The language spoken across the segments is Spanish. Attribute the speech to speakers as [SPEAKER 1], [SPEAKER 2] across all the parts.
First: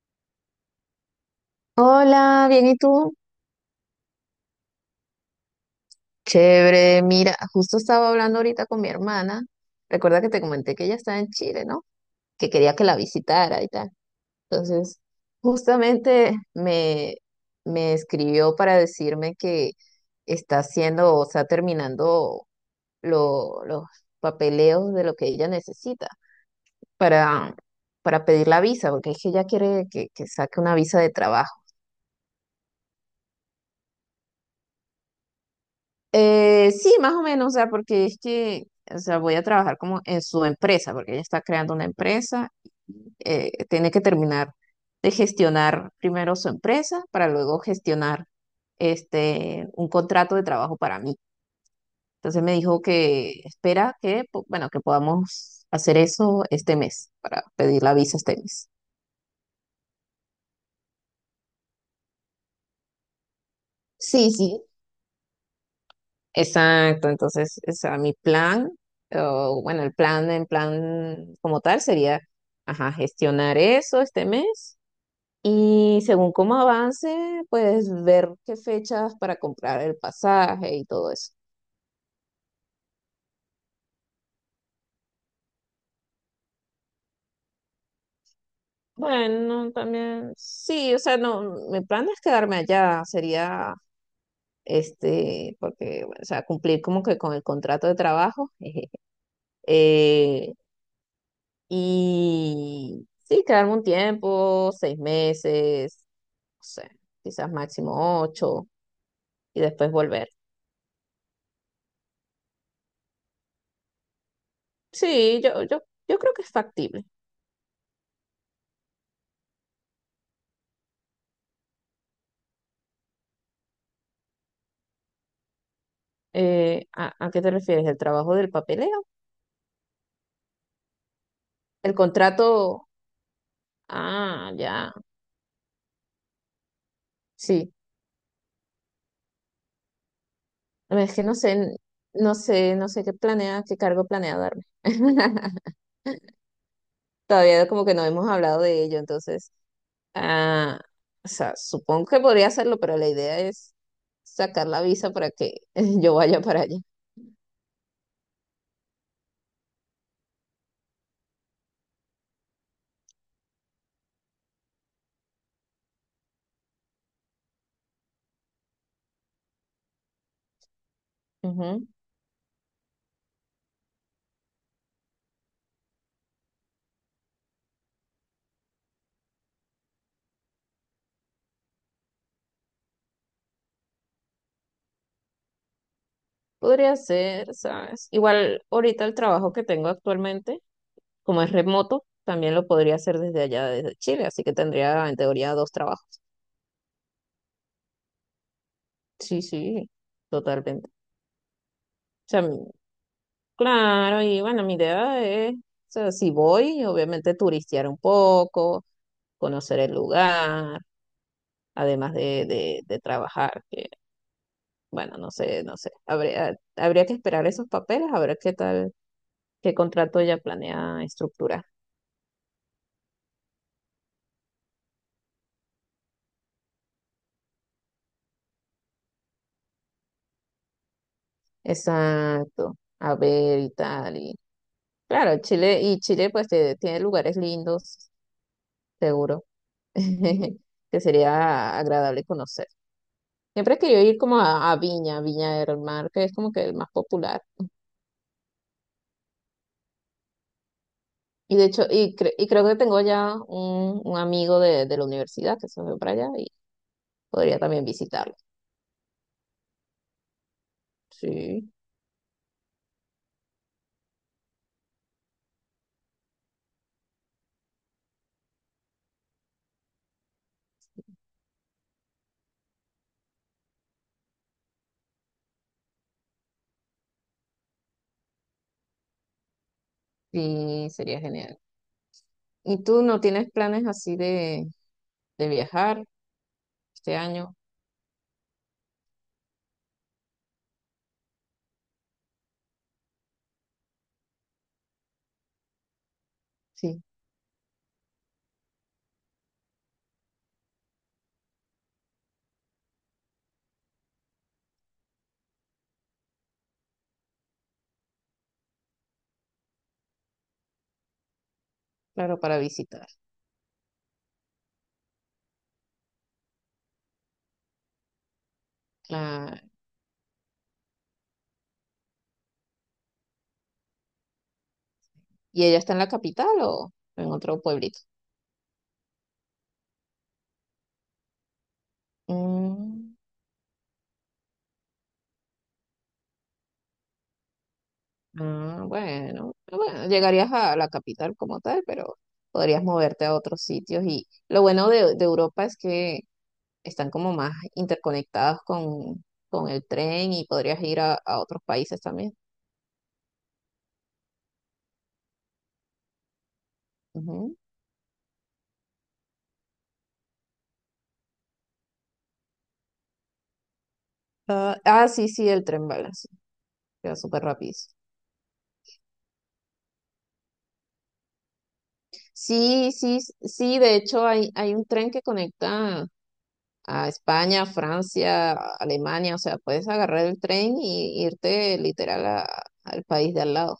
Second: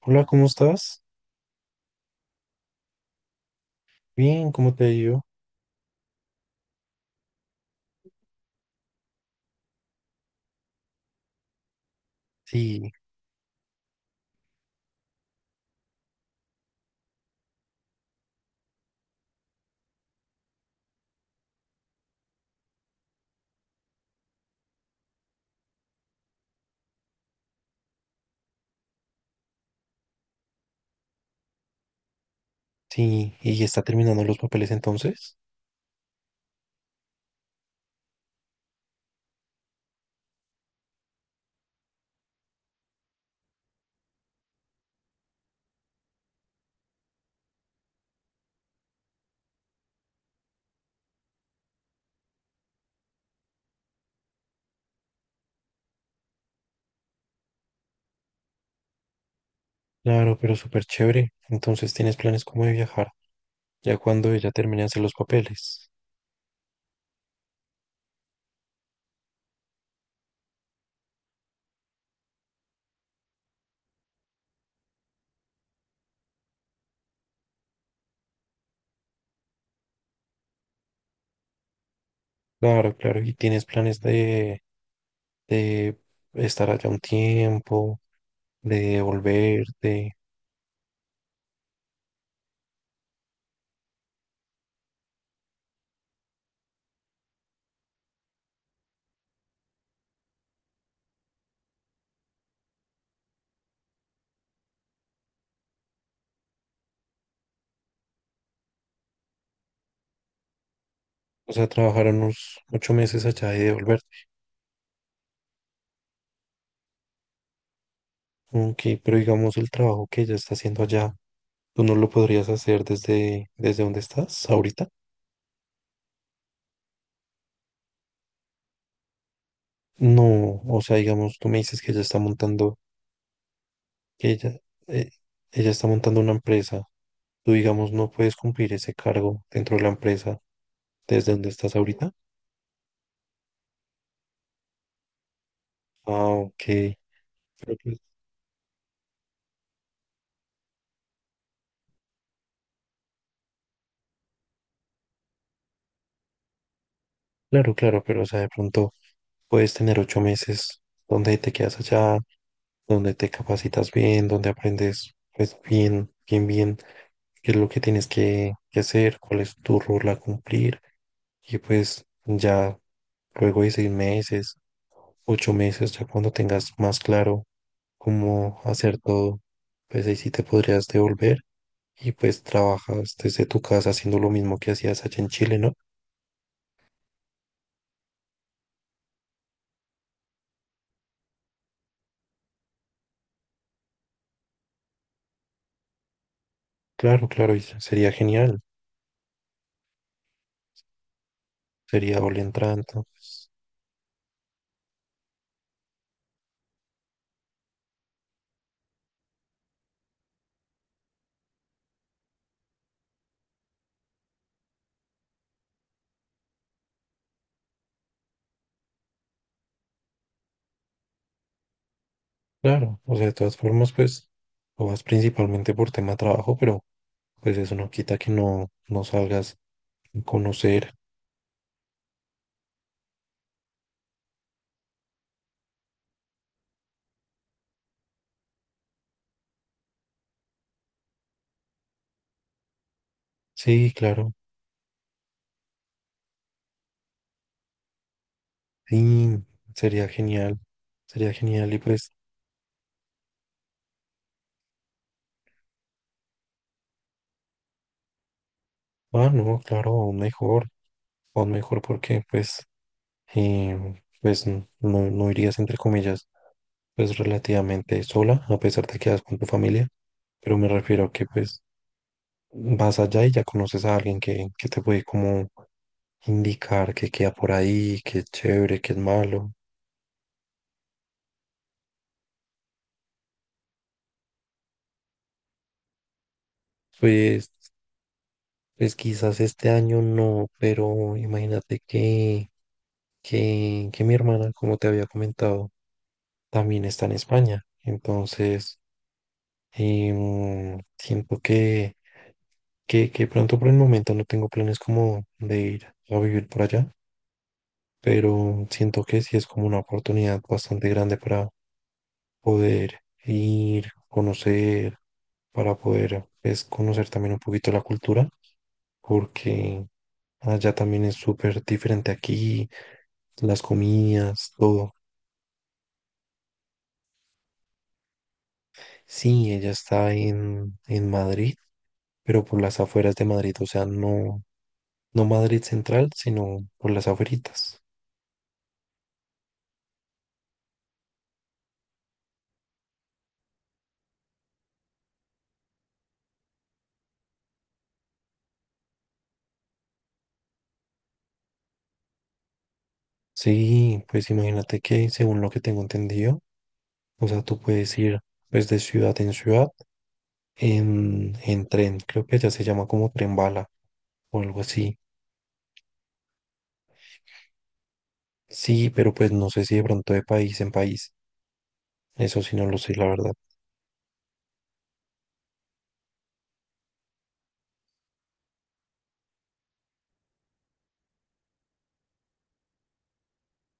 [SPEAKER 1] Hola, ¿cómo estás?
[SPEAKER 2] Hola, bien, ¿y tú?
[SPEAKER 1] Bien, ¿cómo te ha ido?
[SPEAKER 2] Chévere, mira, justo estaba hablando ahorita con mi hermana. Recuerda que te comenté que ella está en Chile, ¿no? Que quería que
[SPEAKER 1] Sí,
[SPEAKER 2] la visitara y tal. Entonces, justamente me, me escribió para decirme que está haciendo, o sea, terminando los papeleos de lo que ella necesita para, para pedir la visa, porque es que ella quiere que saque una visa de trabajo.
[SPEAKER 1] sí, y ya está terminando los papeles entonces.
[SPEAKER 2] Sí, más o menos, o sea, o sea, voy a trabajar como en su empresa, porque ella está creando una empresa. Tiene que terminar de gestionar primero su empresa para luego gestionar un contrato de trabajo para mí. Entonces me dijo que espera que, bueno, que podamos hacer eso este mes, para pedir la visa este mes.
[SPEAKER 1] Claro, pero súper chévere. Entonces tienes planes como de viajar, ya
[SPEAKER 2] Sí,
[SPEAKER 1] cuando ella
[SPEAKER 2] sí.
[SPEAKER 1] termine de hacer los papeles.
[SPEAKER 2] Exacto, entonces, o sea, mi plan, o bueno, el plan, en plan como tal sería, ajá, gestionar eso este mes y según cómo avance, pues ver qué fechas para comprar el pasaje y todo eso.
[SPEAKER 1] Claro, claro, y tienes planes de estar allá un tiempo, de
[SPEAKER 2] Bueno,
[SPEAKER 1] volverte.
[SPEAKER 2] también, sí, o sea, no, mi plan no es quedarme allá, sería, porque, bueno, o sea, cumplir como que con el contrato de trabajo, eh, y sí, quedarme un tiempo, 6 meses, no sé, quizás máximo 8 y después volver.
[SPEAKER 1] O sea, trabajar unos 8 meses allá y devolverte.
[SPEAKER 2] Sí, yo creo que es factible.
[SPEAKER 1] Ok, pero digamos el trabajo que ella está haciendo allá, ¿tú no lo podrías hacer desde donde estás ahorita?
[SPEAKER 2] A qué te refieres? ¿El trabajo del papeleo?
[SPEAKER 1] No, o sea, digamos, tú me dices que
[SPEAKER 2] ¿El
[SPEAKER 1] ella está montando,
[SPEAKER 2] contrato?
[SPEAKER 1] que
[SPEAKER 2] Ah,
[SPEAKER 1] ella,
[SPEAKER 2] ya,
[SPEAKER 1] eh, ella está montando una empresa. Tú,
[SPEAKER 2] sí.
[SPEAKER 1] digamos, no puedes cumplir ese cargo dentro de la empresa
[SPEAKER 2] Es que
[SPEAKER 1] desde
[SPEAKER 2] no
[SPEAKER 1] donde estás
[SPEAKER 2] sé,
[SPEAKER 1] ahorita.
[SPEAKER 2] no sé qué planea, qué cargo planea darme.
[SPEAKER 1] Ah, ok.
[SPEAKER 2] Todavía
[SPEAKER 1] Pero
[SPEAKER 2] como que
[SPEAKER 1] pues,
[SPEAKER 2] no hemos hablado de ello, entonces, ah, o sea, supongo que podría hacerlo, pero la idea es sacar la visa para que yo vaya para allá.
[SPEAKER 1] claro, claro, pero o sea, de pronto puedes tener 8 meses donde te quedas allá, donde te capacitas bien, donde aprendes, pues, bien, qué es lo que tienes que hacer, cuál es tu rol a cumplir. Y
[SPEAKER 2] Ujú.
[SPEAKER 1] pues ya luego de 6 meses 8 meses, ya cuando tengas más claro cómo hacer todo, pues ahí sí te podrías devolver y pues trabajas desde tu casa haciendo lo mismo que hacías allá en Chile, ¿no?
[SPEAKER 2] Podría ser, ¿sabes? Igual ahorita el trabajo que tengo actualmente, como es remoto, también lo podría hacer desde allá, desde Chile, así que tendría en teoría dos trabajos.
[SPEAKER 1] Claro, claro, y sería genial,
[SPEAKER 2] Sí, sí, totalmente. O
[SPEAKER 1] sería doble
[SPEAKER 2] sea,
[SPEAKER 1] entrante, pues,
[SPEAKER 2] claro, y bueno, mi idea es, o sea, si voy, obviamente turistear un poco, conocer el lugar, además de trabajar, que bueno, no sé, no sé. Habría que esperar esos papeles, a ver qué tal, qué contrato ella planea estructurar.
[SPEAKER 1] claro, o sea, de todas formas, pues lo vas principalmente por tema trabajo, pero pues eso no quita que no salgas a conocer.
[SPEAKER 2] Exacto, a ver y tal. Y claro, Chile, y Chile pues tiene lugares lindos, seguro, que sería agradable conocer. Siempre he
[SPEAKER 1] Sí,
[SPEAKER 2] querido ir
[SPEAKER 1] claro,
[SPEAKER 2] como a Viña, Viña del Mar, que es como que el más popular.
[SPEAKER 1] sí, sería genial, sería
[SPEAKER 2] Y de
[SPEAKER 1] genial y
[SPEAKER 2] hecho,
[SPEAKER 1] pues,
[SPEAKER 2] y creo que tengo ya un amigo de la universidad que se fue para allá. Podría también visitarlo.
[SPEAKER 1] ah, no, claro, aún
[SPEAKER 2] Sí,
[SPEAKER 1] mejor porque pues pues no irías entre comillas, pues relativamente sola, a pesar de que vas con tu familia, pero me refiero a que pues vas allá y ya conoces a alguien que te puede como indicar que queda por ahí, que es chévere, que es malo.
[SPEAKER 2] sí, sería genial. ¿Y tú no tienes planes así de viajar este
[SPEAKER 1] Pues,
[SPEAKER 2] año?
[SPEAKER 1] pues quizás este año no, pero imagínate que, que mi hermana, como te había comentado, también
[SPEAKER 2] Sí,
[SPEAKER 1] está en España. Entonces, siento que que pronto por el momento no tengo planes como de ir a vivir por allá, pero siento que sí es como una oportunidad bastante grande para
[SPEAKER 2] claro, para
[SPEAKER 1] poder
[SPEAKER 2] visitar.
[SPEAKER 1] ir, conocer, para poder pues, conocer también un poquito la cultura,
[SPEAKER 2] Claro.
[SPEAKER 1] porque allá también es súper diferente aquí, las comidas, todo.
[SPEAKER 2] ¿Y ella está en la capital o en otro pueblito?
[SPEAKER 1] Sí, ella está en Madrid, pero por las
[SPEAKER 2] Mm,
[SPEAKER 1] afueras de Madrid, o sea, no, no Madrid central, sino por las afueritas.
[SPEAKER 2] ah, bueno, ah, bueno, llegarías a la capital como tal, pero podrías moverte a otros sitios. Y lo bueno de Europa es que están como más interconectados con el tren y podrías ir a otros países también.
[SPEAKER 1] Sí, pues imagínate que según lo que tengo entendido, o sea, tú puedes ir pues de ciudad en ciudad en tren, creo que ya se llama como tren bala o algo así.
[SPEAKER 2] Sí, sí, el tren bala, sí, queda súper rápido.
[SPEAKER 1] Sí, pero pues no sé si de pronto de país en país, eso sí no lo
[SPEAKER 2] Sí,
[SPEAKER 1] sé, la
[SPEAKER 2] sí,
[SPEAKER 1] verdad.
[SPEAKER 2] sí, de hecho hay un tren que conecta a España, Francia, Alemania. O sea, puedes agarrar el tren y irte literal al país de al lado.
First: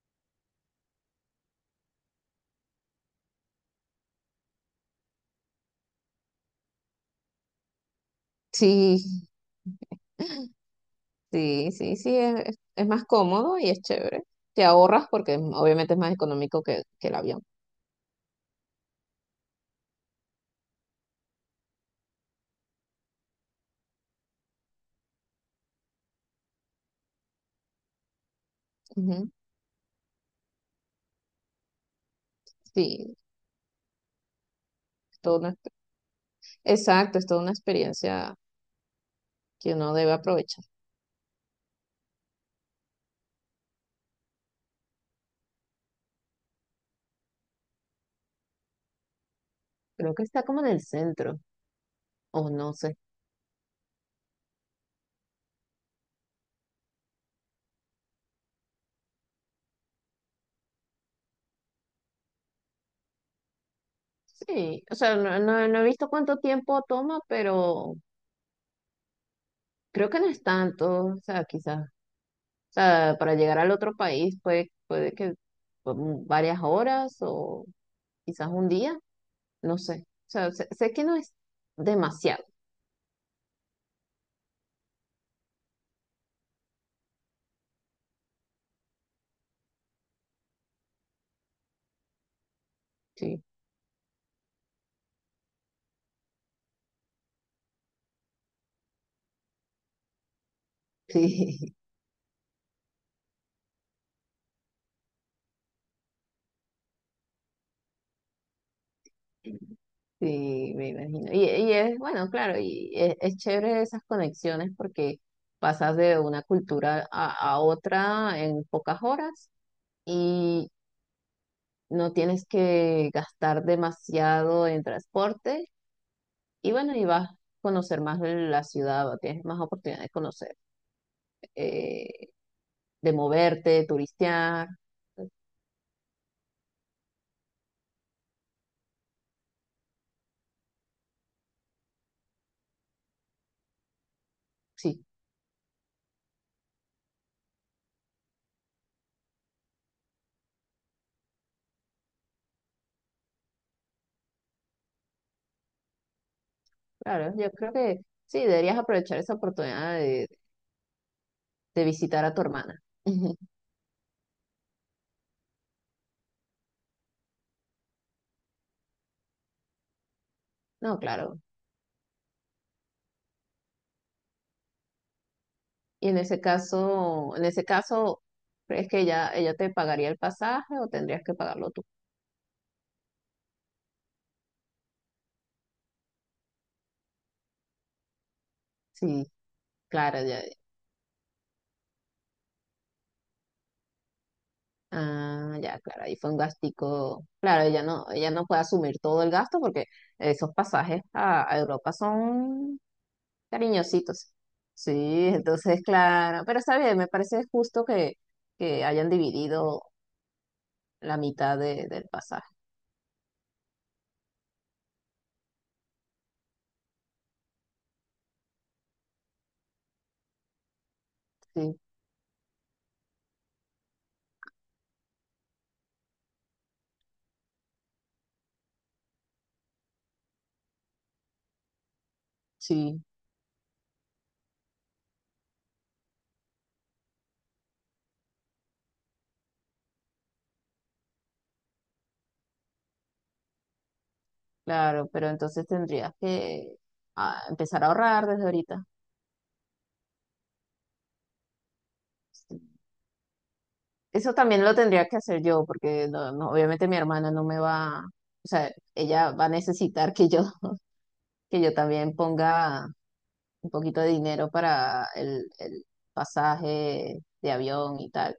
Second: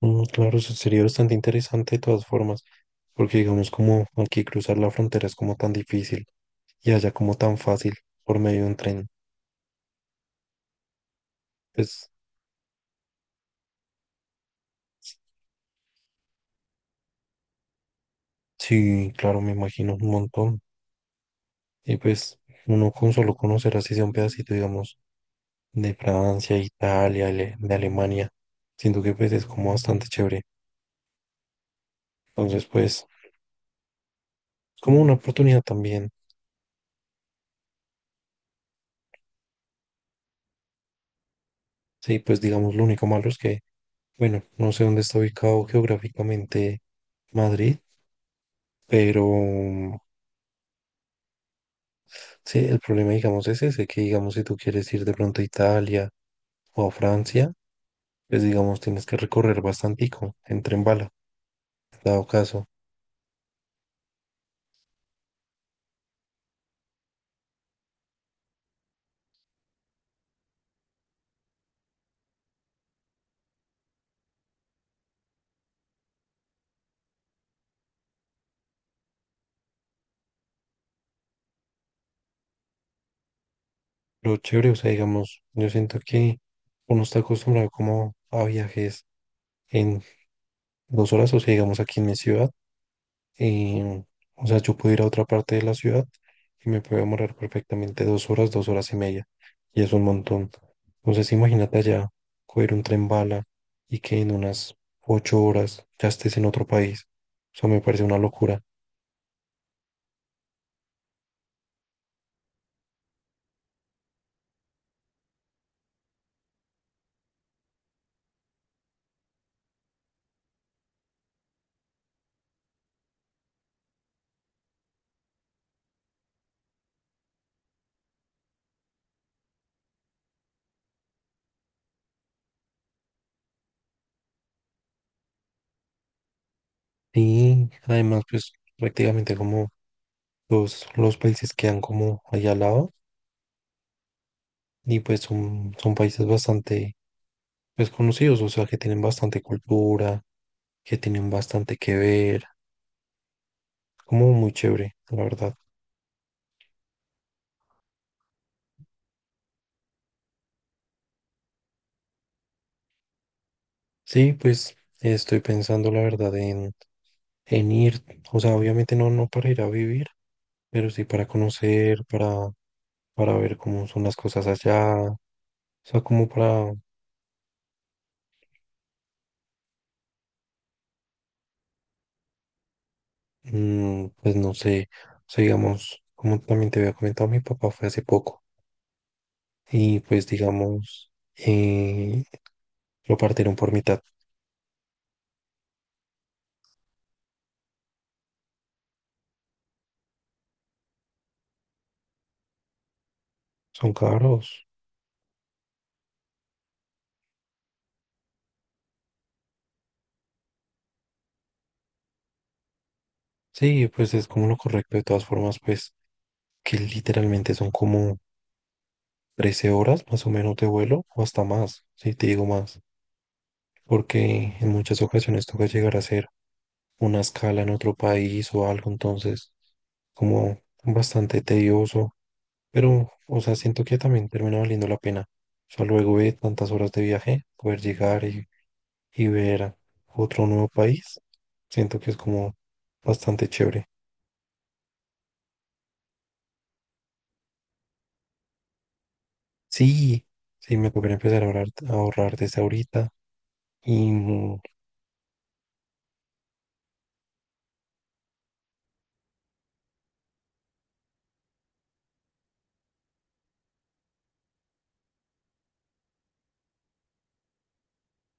[SPEAKER 1] Mm, claro, eso sería bastante interesante de todas formas, porque digamos como aquí cruzar la frontera es como tan difícil y allá como tan fácil por medio de un tren.
[SPEAKER 2] Sí, sí, sí,
[SPEAKER 1] Pues
[SPEAKER 2] sí, es más cómodo y es chévere. Te ahorras porque obviamente es más económico que el avión.
[SPEAKER 1] sí, claro, me imagino un montón. Y pues uno con solo conocer así sea un pedacito, digamos, de Francia, Italia, de Alemania, siento que
[SPEAKER 2] Ujú.
[SPEAKER 1] pues es como bastante chévere. Entonces pues
[SPEAKER 2] Sí,
[SPEAKER 1] es como una
[SPEAKER 2] es toda una,
[SPEAKER 1] oportunidad también.
[SPEAKER 2] exacto, es toda una experiencia que uno debe aprovechar.
[SPEAKER 1] Sí, pues digamos lo único malo es que, bueno, no sé dónde está ubicado geográficamente Madrid, pero
[SPEAKER 2] Creo que está como en el centro, o
[SPEAKER 1] sí,
[SPEAKER 2] no
[SPEAKER 1] el
[SPEAKER 2] sé.
[SPEAKER 1] problema digamos es ese, que digamos si tú quieres ir de pronto a Italia o a Francia, pues digamos tienes que recorrer bastantico en tren bala, dado caso.
[SPEAKER 2] Sí, o sea, no he visto cuánto tiempo toma, pero creo que no es tanto, o sea, quizás, o sea, para llegar al otro país puede que varias horas o quizás un día, no sé, o sea, sé que no es demasiado,
[SPEAKER 1] Lo chévere, o sea, digamos, yo siento que uno está acostumbrado como a viajes en 2 horas, o sea, digamos aquí en mi ciudad,
[SPEAKER 2] sí,
[SPEAKER 1] em, o sea, yo puedo ir a otra parte de la ciudad y me puedo demorar perfectamente 2 horas, 2 horas y media, y es un montón. Entonces,
[SPEAKER 2] sí,
[SPEAKER 1] imagínate allá, coger un tren bala y que en unas 8 horas ya estés en otro país, o sea, me parece una locura.
[SPEAKER 2] sí, me imagino. Y es, bueno, claro, es chévere esas conexiones porque pasas de una cultura a otra en pocas horas. No tienes que gastar demasiado en transporte y bueno, y vas a conocer más de la ciudad, tienes más oportunidad de conocer, eh, de moverte, de turistear.
[SPEAKER 1] Y además, pues prácticamente como todos los países quedan como allá al lado. Y
[SPEAKER 2] Sí,
[SPEAKER 1] pues son, son países bastante pues, conocidos, o sea, que tienen bastante cultura, que tienen bastante que ver, como muy chévere, la verdad.
[SPEAKER 2] claro, yo creo que sí, deberías aprovechar esa oportunidad de visitar a tu hermana.
[SPEAKER 1] Sí, pues estoy pensando, la verdad, en ir, o sea, obviamente no, no para ir a vivir, pero
[SPEAKER 2] No,
[SPEAKER 1] sí para
[SPEAKER 2] claro.
[SPEAKER 1] conocer, para ver cómo son las cosas allá, o sea,
[SPEAKER 2] Y
[SPEAKER 1] como para,
[SPEAKER 2] en ese caso, ¿crees que ella te pagaría el pasaje o tendrías que pagarlo tú?
[SPEAKER 1] mm, pues no sé, o sea, digamos, como también te había comentado, mi papá fue hace poco
[SPEAKER 2] Sí,
[SPEAKER 1] y
[SPEAKER 2] claro,
[SPEAKER 1] pues
[SPEAKER 2] ya.
[SPEAKER 1] digamos, eh, lo partieron por mitad.
[SPEAKER 2] Ah, ya, claro, ahí fue un gastico. Claro, ella no puede asumir todo el gasto porque esos pasajes a Europa son
[SPEAKER 1] Son
[SPEAKER 2] cariñositos.
[SPEAKER 1] caros.
[SPEAKER 2] Sí, entonces, claro, pero está bien, me parece justo que hayan dividido la mitad del pasaje.
[SPEAKER 1] Sí, pues es como lo correcto. De todas formas, pues que literalmente son como 13 horas más o menos de vuelo o hasta
[SPEAKER 2] Sí,
[SPEAKER 1] más, si te digo más. Porque en muchas ocasiones toca llegar a hacer una escala en otro país o algo, entonces como bastante tedioso.
[SPEAKER 2] sí,
[SPEAKER 1] Pero, o sea, siento que también termina valiendo la pena. O sea, luego de tantas horas de viaje, poder llegar y ver otro nuevo país, siento que es como bastante chévere.
[SPEAKER 2] claro, pero entonces tendrías que ah, empezar a ahorrar desde ahorita.
[SPEAKER 1] Sí, sí, me tocaría empezar a ahorrar desde
[SPEAKER 2] Sí.
[SPEAKER 1] ahorita. Y
[SPEAKER 2] Eso también lo tendría que hacer yo porque no, obviamente mi hermana no me va, o sea, ella va a necesitar que yo también ponga un poquito de dinero para el pasaje de avión y tal,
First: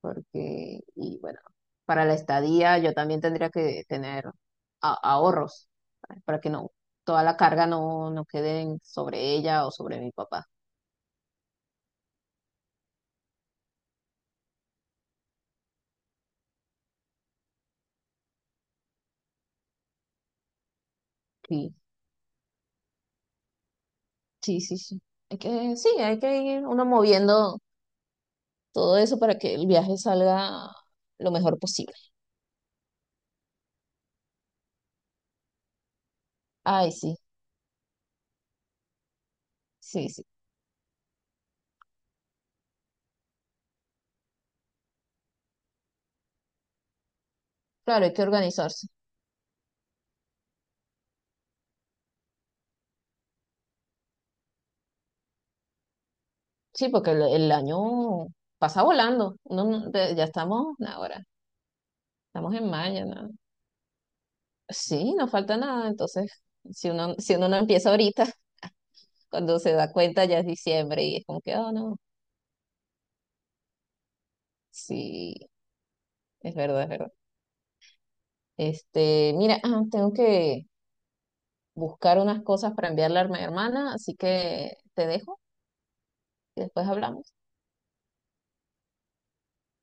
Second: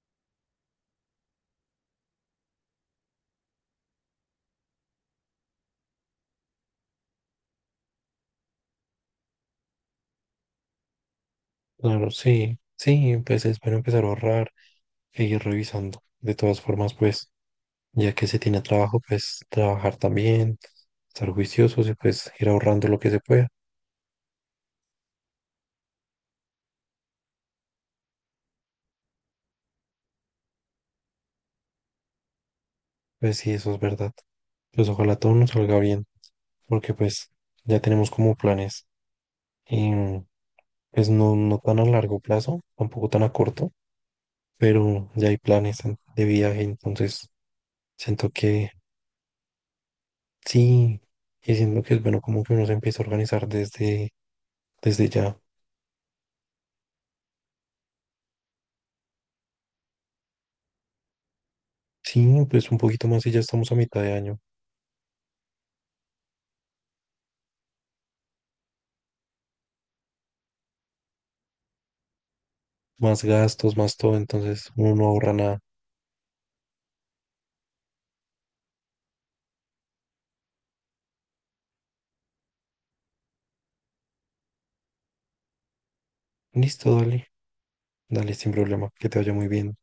[SPEAKER 2] porque, y bueno, para la estadía yo también tendría que tener ahorros, ¿sabes? Para que no, toda la carga no, no quede sobre ella o sobre mi papá.
[SPEAKER 1] claro, sí, sí, pues es bueno empezar a ahorrar e ir revisando. De todas formas, pues, ya que se tiene trabajo, pues trabajar también, estar
[SPEAKER 2] Sí,
[SPEAKER 1] juiciosos y pues ir ahorrando lo que se pueda.
[SPEAKER 2] sí, sí, sí. Hay que, sí, hay que ir uno moviendo todo eso para que el viaje salga lo mejor posible.
[SPEAKER 1] Pues sí, eso es verdad. Pues ojalá todo nos salga bien,
[SPEAKER 2] Ay,
[SPEAKER 1] porque
[SPEAKER 2] sí,
[SPEAKER 1] pues ya tenemos como planes,
[SPEAKER 2] sí, sí.
[SPEAKER 1] em, pues no, no tan a largo plazo, tampoco tan a corto, pero ya hay planes de viaje, entonces
[SPEAKER 2] Claro, hay que
[SPEAKER 1] siento que
[SPEAKER 2] organizarse.
[SPEAKER 1] Sí, y siento que es bueno como que uno se empieza a organizar desde, desde ya.
[SPEAKER 2] Sí, porque el año pasa volando. Uno ya estamos ahora,
[SPEAKER 1] Sí,
[SPEAKER 2] estamos en
[SPEAKER 1] pues un
[SPEAKER 2] mayo,
[SPEAKER 1] poquito más
[SPEAKER 2] ¿no?
[SPEAKER 1] y ya estamos a mitad de año.
[SPEAKER 2] Sí, no falta nada. Entonces, si uno no empieza ahorita, cuando se da cuenta ya es diciembre y es como que, oh, no.
[SPEAKER 1] Más gastos, más todo, entonces uno no ahorra
[SPEAKER 2] Sí,
[SPEAKER 1] nada.
[SPEAKER 2] es verdad, es verdad. Este, mira, ah, tengo que buscar unas cosas para enviarle a mi hermana, así que te dejo y después
[SPEAKER 1] Listo, dale,
[SPEAKER 2] hablamos.
[SPEAKER 1] dale sin problema, que te vaya muy bien.